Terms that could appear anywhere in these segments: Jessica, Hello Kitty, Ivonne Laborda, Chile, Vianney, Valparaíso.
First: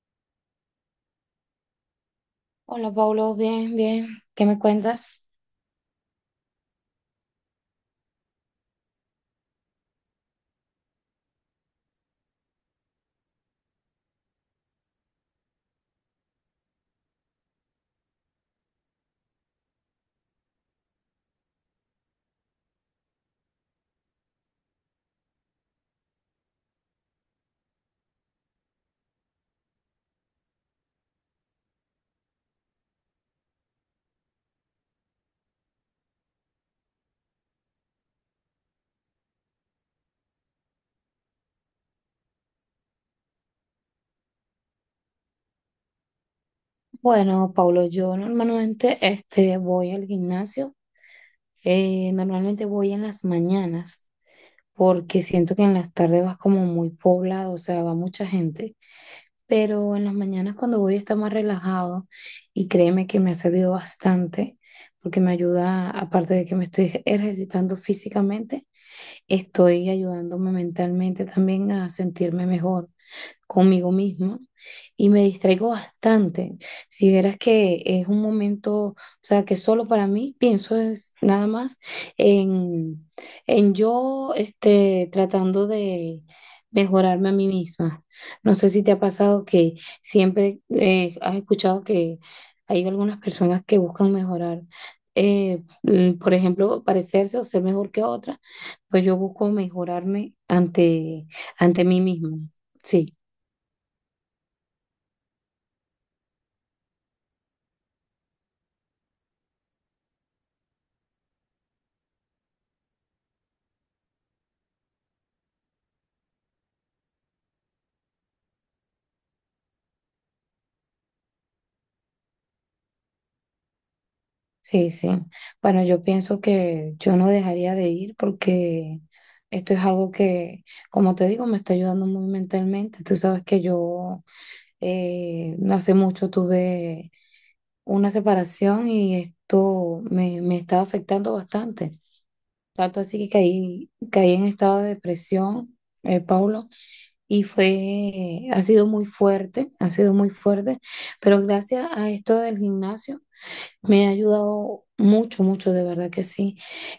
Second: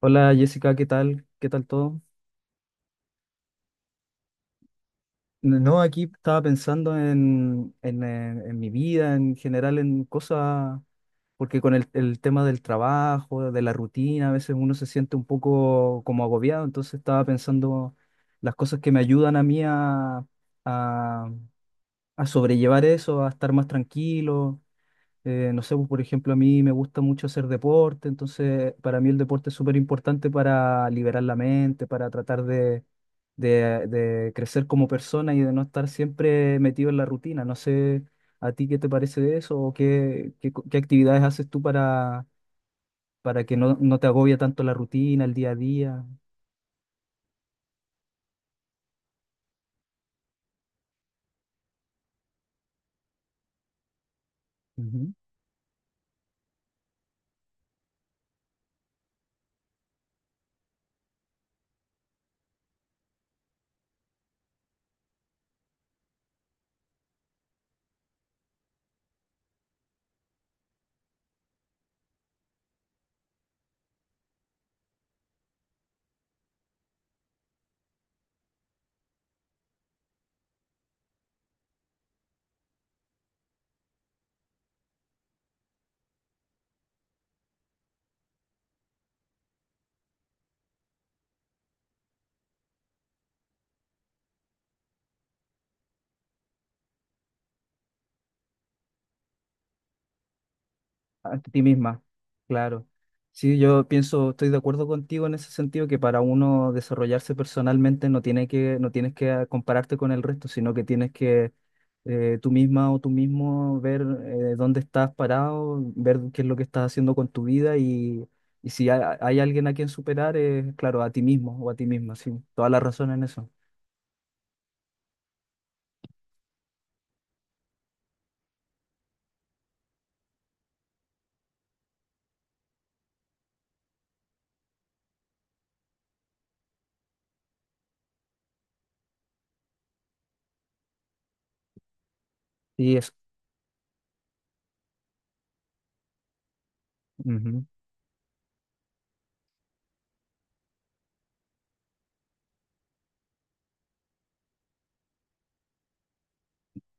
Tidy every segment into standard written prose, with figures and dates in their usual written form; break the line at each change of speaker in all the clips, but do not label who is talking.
Hola Jessica, ¿qué tal? ¿Qué tal todo?
Hola, Paulo, bien, bien. ¿Qué me cuentas?
No, aquí estaba pensando en mi vida, en general, en cosas, porque con el tema del trabajo, de la rutina, a veces uno se siente un poco como agobiado, entonces estaba pensando las cosas que me ayudan a mí a, a sobrellevar eso, a estar más tranquilo. No sé, pues, por ejemplo, a mí me gusta mucho hacer deporte, entonces para mí el deporte es súper importante para liberar la mente, para tratar de crecer como persona y de no estar siempre metido en la rutina. No sé a ti qué te parece de eso o qué, qué actividades haces tú para que no te agobie tanto la rutina, el día a día.
Bueno, Paulo, yo normalmente este, voy al gimnasio. Normalmente voy en las mañanas porque siento que en las tardes vas como muy poblado, o sea, va mucha gente. Pero en las mañanas cuando voy está más relajado y créeme que me ha servido bastante porque me ayuda, aparte de que me estoy ejercitando físicamente, estoy ayudándome mentalmente también a sentirme mejor conmigo misma y me distraigo bastante. Si vieras que es un momento, o sea, que solo para mí pienso es nada más en, en yo este, tratando de mejorarme a mí misma. No sé si te ha pasado que siempre has escuchado que hay algunas personas que buscan mejorar. Por ejemplo, parecerse o ser mejor que otra, pues yo busco mejorarme ante,
Ante ti
ante mí
misma,
misma.
claro.
Sí.
Sí, yo pienso, estoy de acuerdo contigo en ese sentido, que para uno desarrollarse personalmente no tiene que, no tienes que compararte con el resto, sino que tienes que tú misma o tú mismo ver dónde estás parado, ver qué es lo que estás haciendo con tu vida y si hay alguien a quien superar, es claro, a ti mismo o a ti misma, sí. Toda la razón en eso.
Sí, sí. Bueno, yo pienso que yo no dejaría de ir porque esto es algo que, como te digo, me está ayudando muy mentalmente. Tú sabes que yo, no hace mucho tuve una separación y me está afectando bastante.
Sí,
Tanto
eso.
así que caí en estado de depresión, Paulo, y
Ujú.
ha sido muy fuerte, ha sido muy fuerte, pero gracias a esto del gimnasio. Me ha ayudado mucho, mucho, de verdad que sí.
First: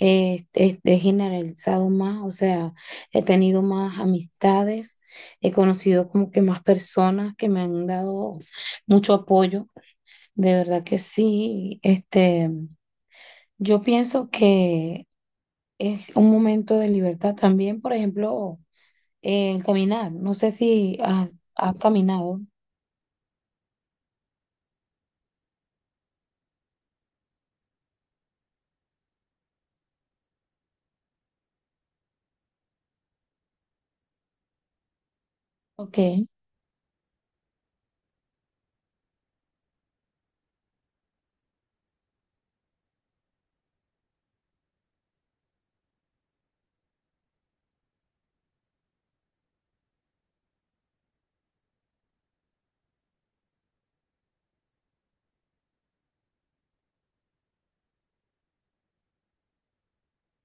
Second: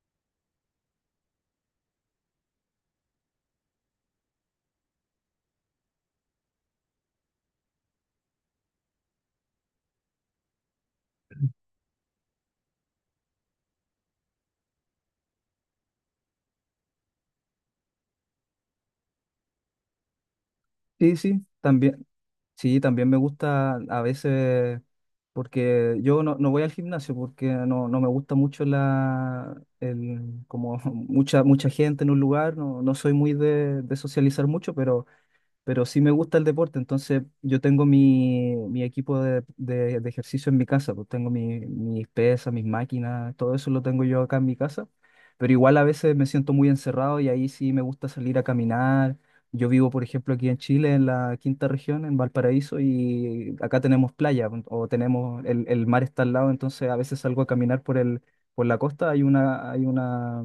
He generalizado más, o sea, he tenido más amistades, he conocido como que más personas que me han dado mucho apoyo, de verdad que sí. Este, yo pienso que es un momento de libertad también, por ejemplo, el caminar. No sé si
Sí,
has,
sí,
¿Has
también.
caminado?
Sí, también me gusta a veces, porque yo no voy al gimnasio porque no me gusta mucho como mucha gente en un lugar, no, no soy muy de socializar mucho, pero
Ok,
sí me gusta el deporte, entonces yo tengo mi equipo de ejercicio en mi casa, pues tengo mis pesas, mis máquinas, todo eso lo tengo yo acá en mi casa, pero igual a veces me siento muy encerrado y ahí sí me gusta salir a caminar. Yo vivo, por ejemplo, aquí en Chile, en la quinta región, en Valparaíso, y acá tenemos playa, pues, o tenemos, el mar está al lado, entonces a veces salgo a caminar por la costa, hay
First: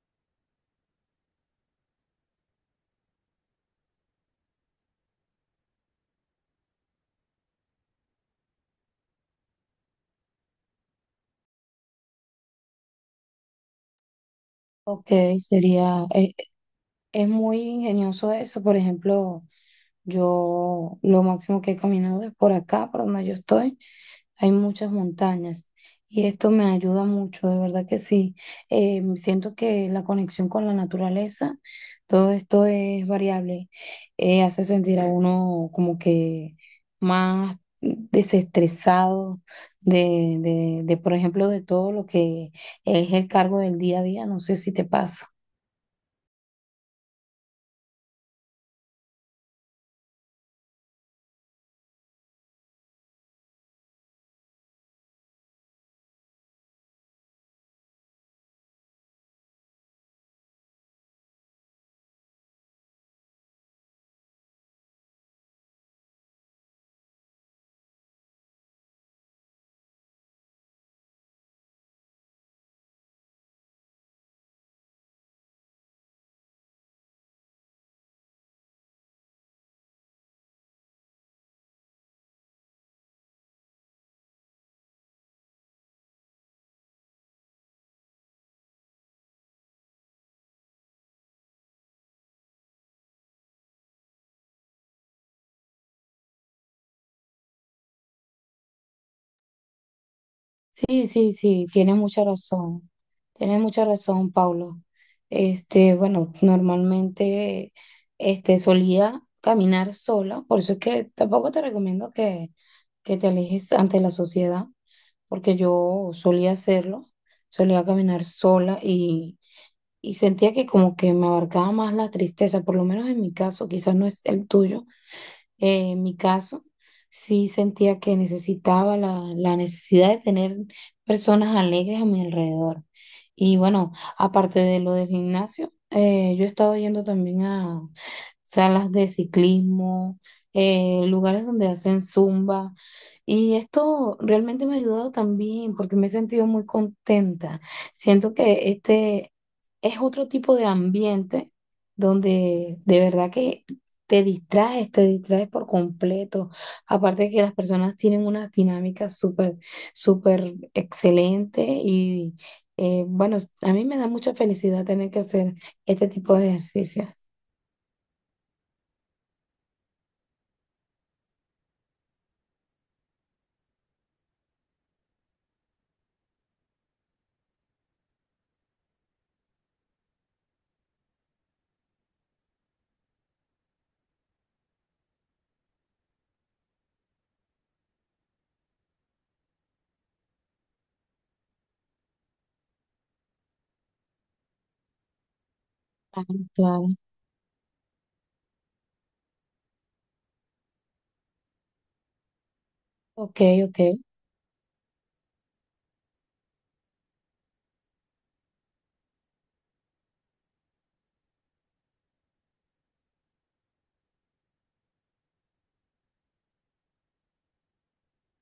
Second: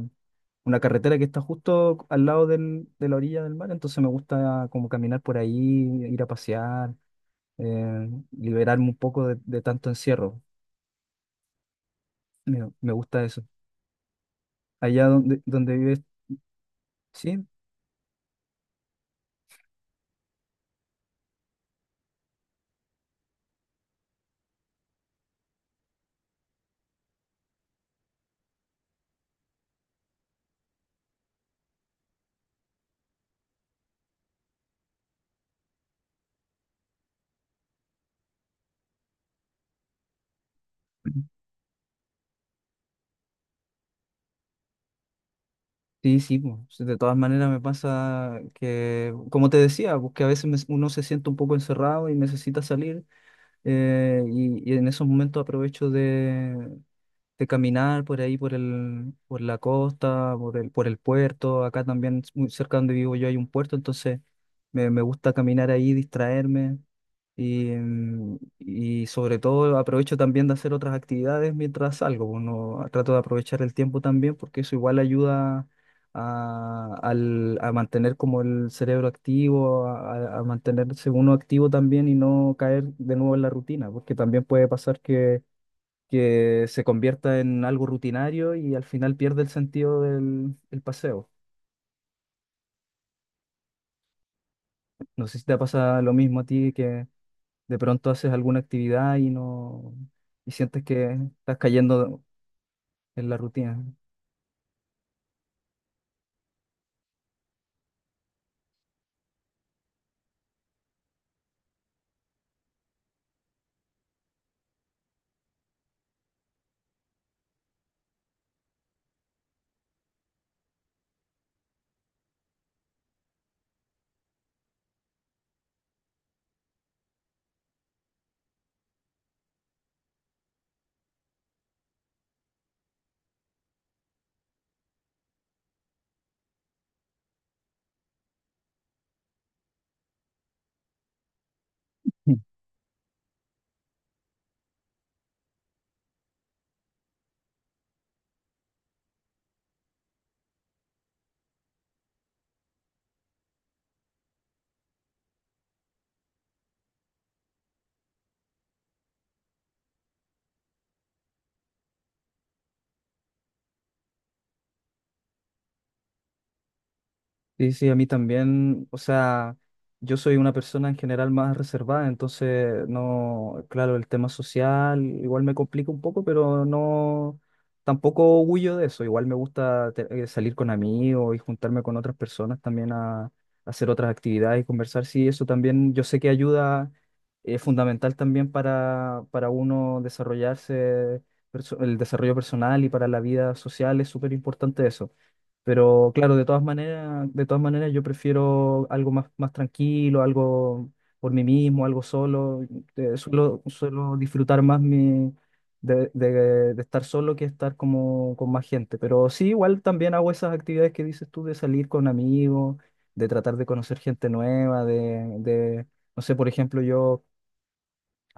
una carretera que está justo al lado de la orilla del mar, entonces me gusta como caminar por ahí, ir a pasear, liberarme un poco de tanto encierro. Me gusta eso. Allá
ok,
donde vives,
sería, es es
sí,
muy ingenioso eso, por ejemplo. Yo lo máximo que he caminado es por acá, por donde yo estoy. Hay muchas montañas y esto me ayuda mucho, de verdad que sí. Siento que la conexión con la naturaleza, todo esto es variable, hace sentir a uno como que más desestresado por ejemplo, de todo lo que es el cargo del día a día. No sé si te pasa.
sí, sí, po. Sí, de todas maneras me pasa que, como te decía, pues que a veces uno se siente un poco encerrado y necesita salir, y en esos momentos aprovecho de caminar por ahí, por la costa, por el puerto. Acá también, muy cerca donde vivo yo, hay un puerto, entonces me gusta caminar ahí, distraerme y, y sobre todo aprovecho también de hacer otras actividades mientras salgo. Uno trato de aprovechar el tiempo también porque eso igual ayuda a mantener como el cerebro activo, a mantenerse uno activo también y no caer de nuevo en la rutina, porque también puede pasar que se convierta en algo rutinario y al final pierde el sentido del el paseo. No sé si te pasa lo mismo a ti, que de pronto haces alguna actividad y no y sientes
Sí,
que
sí,
estás
sí, tiene mucha
cayendo
razón.
en la
Tiene mucha
rutina.
razón, Paulo. Este, bueno, normalmente este solía caminar sola, por eso es que tampoco te recomiendo que te alejes ante la sociedad, porque yo solía hacerlo, solía caminar sola y sentía que como que me abarcaba más la tristeza, por lo menos en mi caso, quizás no es el tuyo, en mi caso, sí sentía que necesitaba la necesidad de tener personas alegres a mi alrededor. Y bueno, aparte de lo del gimnasio, yo he estado yendo también a salas de ciclismo, lugares donde hacen zumba. Y esto realmente me ha ayudado también porque me he sentido muy contenta. Siento que este es otro tipo de ambiente donde de verdad que te distraes por completo. Aparte de que las personas tienen unas dinámicas súper, súper excelentes y bueno, a mí me da mucha felicidad tener que hacer este tipo de ejercicios.
Sí, sí, a mí también, o sea, yo soy una persona en general más reservada, entonces no, claro, el tema social igual me complica un poco, pero no, tampoco huyo de eso, igual me gusta salir con amigos y juntarme con otras personas también a hacer otras actividades y conversar, sí, eso también yo sé que ayuda, es fundamental también para uno desarrollarse, el desarrollo personal y para la vida social es súper importante eso. Pero
Claro,
claro,
claro.
de todas maneras yo prefiero algo más, más tranquilo, algo por mí mismo, algo solo.
Ok, ok,
Suelo disfrutar más mi, de estar solo que estar como con más gente. Pero sí, igual también hago esas actividades que dices tú de salir con amigos, de tratar de conocer gente nueva, de no sé, por ejemplo, yo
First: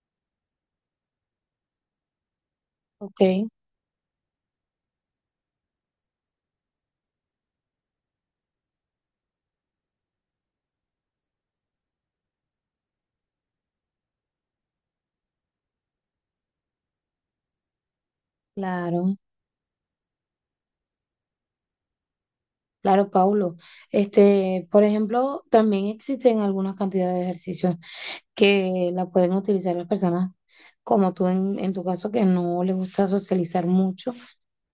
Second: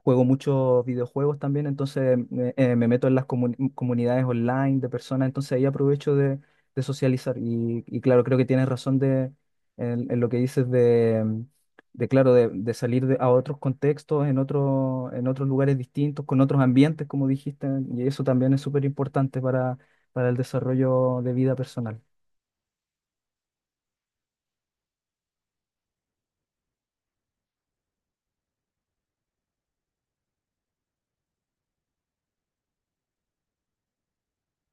juego muchos videojuegos también, entonces me meto en las
ok,
comunidades online de personas, entonces ahí aprovecho de socializar. Y claro, creo que tienes razón de, en lo que dices de, de claro, de salir a otros contextos, en otros lugares distintos, con otros ambientes, como dijiste, y eso también es súper
claro,
importante para el desarrollo de vida personal.
claro, Paulo. Este, por ejemplo, también existen algunas cantidades de ejercicios que la pueden utilizar las personas como tú en tu caso que no les gusta socializar mucho.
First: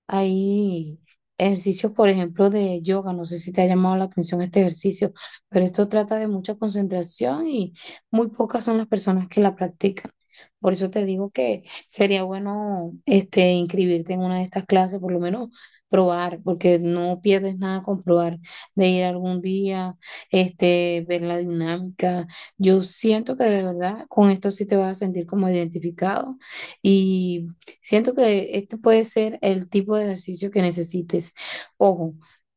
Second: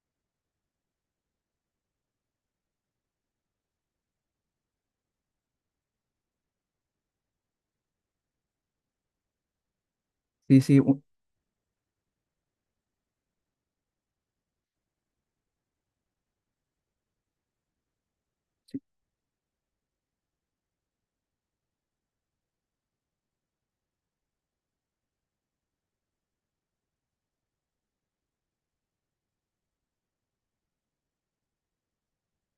Hay ejercicios, por ejemplo, de yoga. No sé si te ha llamado la atención este ejercicio, pero esto trata de mucha concentración y muy pocas son las personas que la practican.
Sí,
Por
sí,
eso te digo que sería bueno este, inscribirte en una de estas clases, por lo menos probar, porque no pierdes nada con probar, de ir algún día, este, ver la dinámica. Yo siento que de verdad con esto sí te vas a sentir como identificado. Y siento que este puede ser el tipo de ejercicio que necesites. Ojo,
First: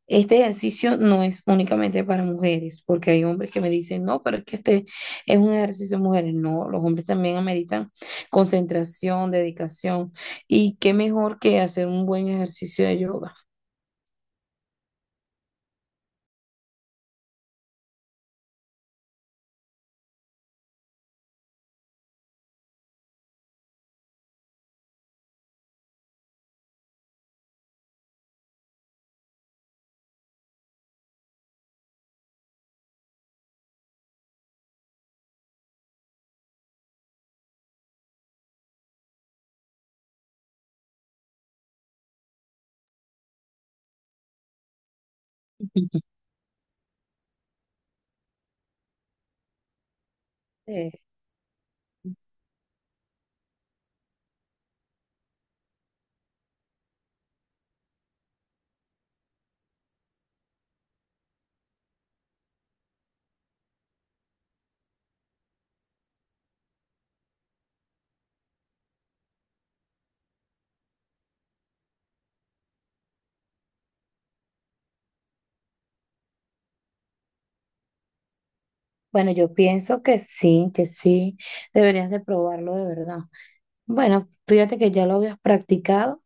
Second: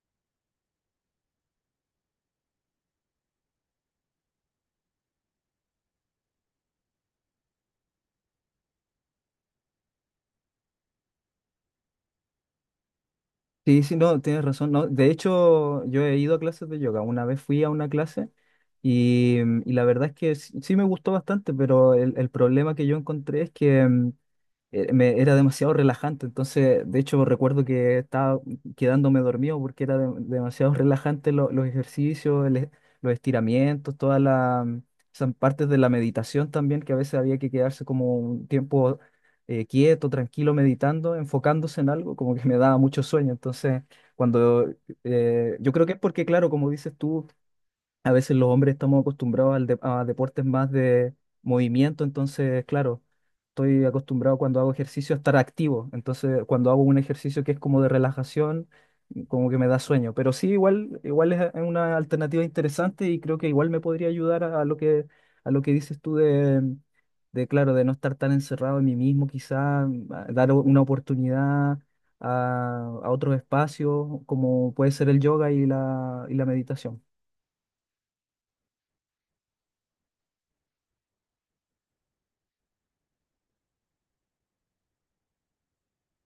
este ejercicio no es únicamente para mujeres, porque hay hombres que me dicen, no, pero es que este es un ejercicio de mujeres. No, los hombres también ameritan concentración, dedicación, y qué mejor que hacer un buen ejercicio de yoga.
sí, sí, no, tienes razón. No, de hecho, yo he ido a clases de yoga. Una vez fui a una clase y, y la verdad es que sí, sí me gustó bastante, pero el problema que yo encontré es que era demasiado relajante. Entonces, de hecho, recuerdo que estaba quedándome dormido porque era demasiado relajante los ejercicios, los estiramientos, todas las esas partes de la meditación también, que a veces había que quedarse como un tiempo quieto, tranquilo, meditando, enfocándose en algo, como que me daba mucho sueño. Entonces, cuando yo creo que es porque, claro, como dices tú, a veces los hombres estamos acostumbrados a deportes más
Sí.
de movimiento, entonces, claro, estoy acostumbrado cuando hago ejercicio a estar activo, entonces cuando hago un ejercicio que es como de relajación, como que me da sueño, pero sí, igual, igual es una alternativa interesante y creo que igual me podría ayudar a lo que dices tú de, de, claro, de no estar tan encerrado en mí mismo, quizá a dar una oportunidad. A otros espacios como puede ser el yoga y y la meditación.
Bueno, yo pienso que sí, deberías de probarlo de verdad. Bueno, fíjate que ya lo habías practicado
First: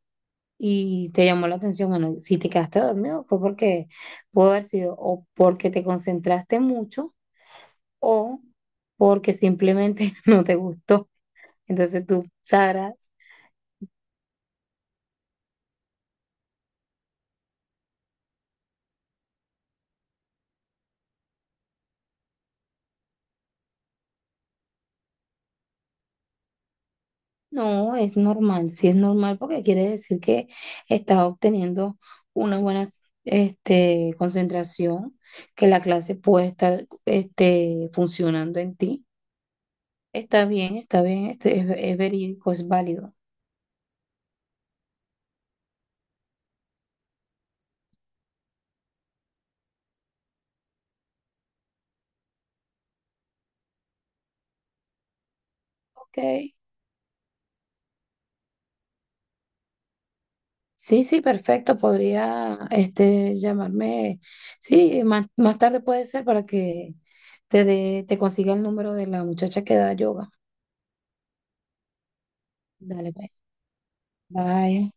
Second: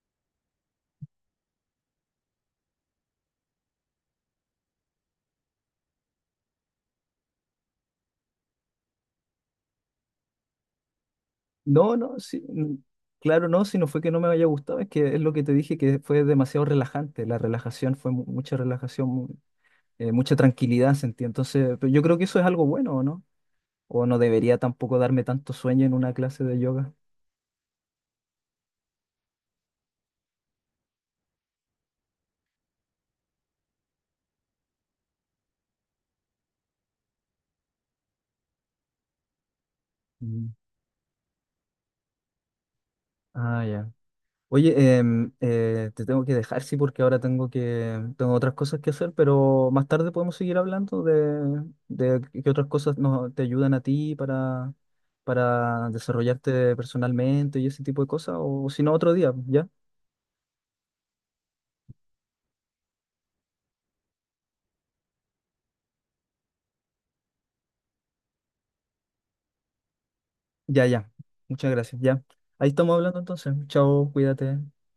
y te llamó la atención. Bueno, si te quedaste dormido fue porque pudo haber sido o porque te concentraste mucho o porque simplemente no te gustó.
No,
Entonces
no,
tú
sí,
sabrás,
claro, no, si no fue que no me haya gustado, es que es lo que te dije, que fue demasiado relajante, la relajación fue mucha relajación, mucha tranquilidad sentí, entonces pero yo creo que eso es algo bueno, ¿o no? O no debería tampoco darme tanto sueño en una clase de yoga.
no, es normal, sí es normal porque quiere decir que estás obteniendo una buena este, concentración, que la clase puede estar este, funcionando en ti.
Mm.
Está bien, este, es verídico, es válido.
Ah, ya. Oye, te tengo que dejar, sí, porque ahora tengo tengo otras cosas que hacer, pero más tarde podemos seguir hablando de qué otras te ayudan a ti para
Ok.
desarrollarte personalmente y ese tipo de cosas, o si no, otro día, ¿ya?
Sí, sí, perfecto. Podría este, llamarme. Sí, más tarde puede ser para que te consiga el número de la muchacha que da yoga.
Ya, ya. Muchas gracias, ya. Ahí estamos
Dale,
hablando
pues.
entonces. Chao, cuídate.
Bye.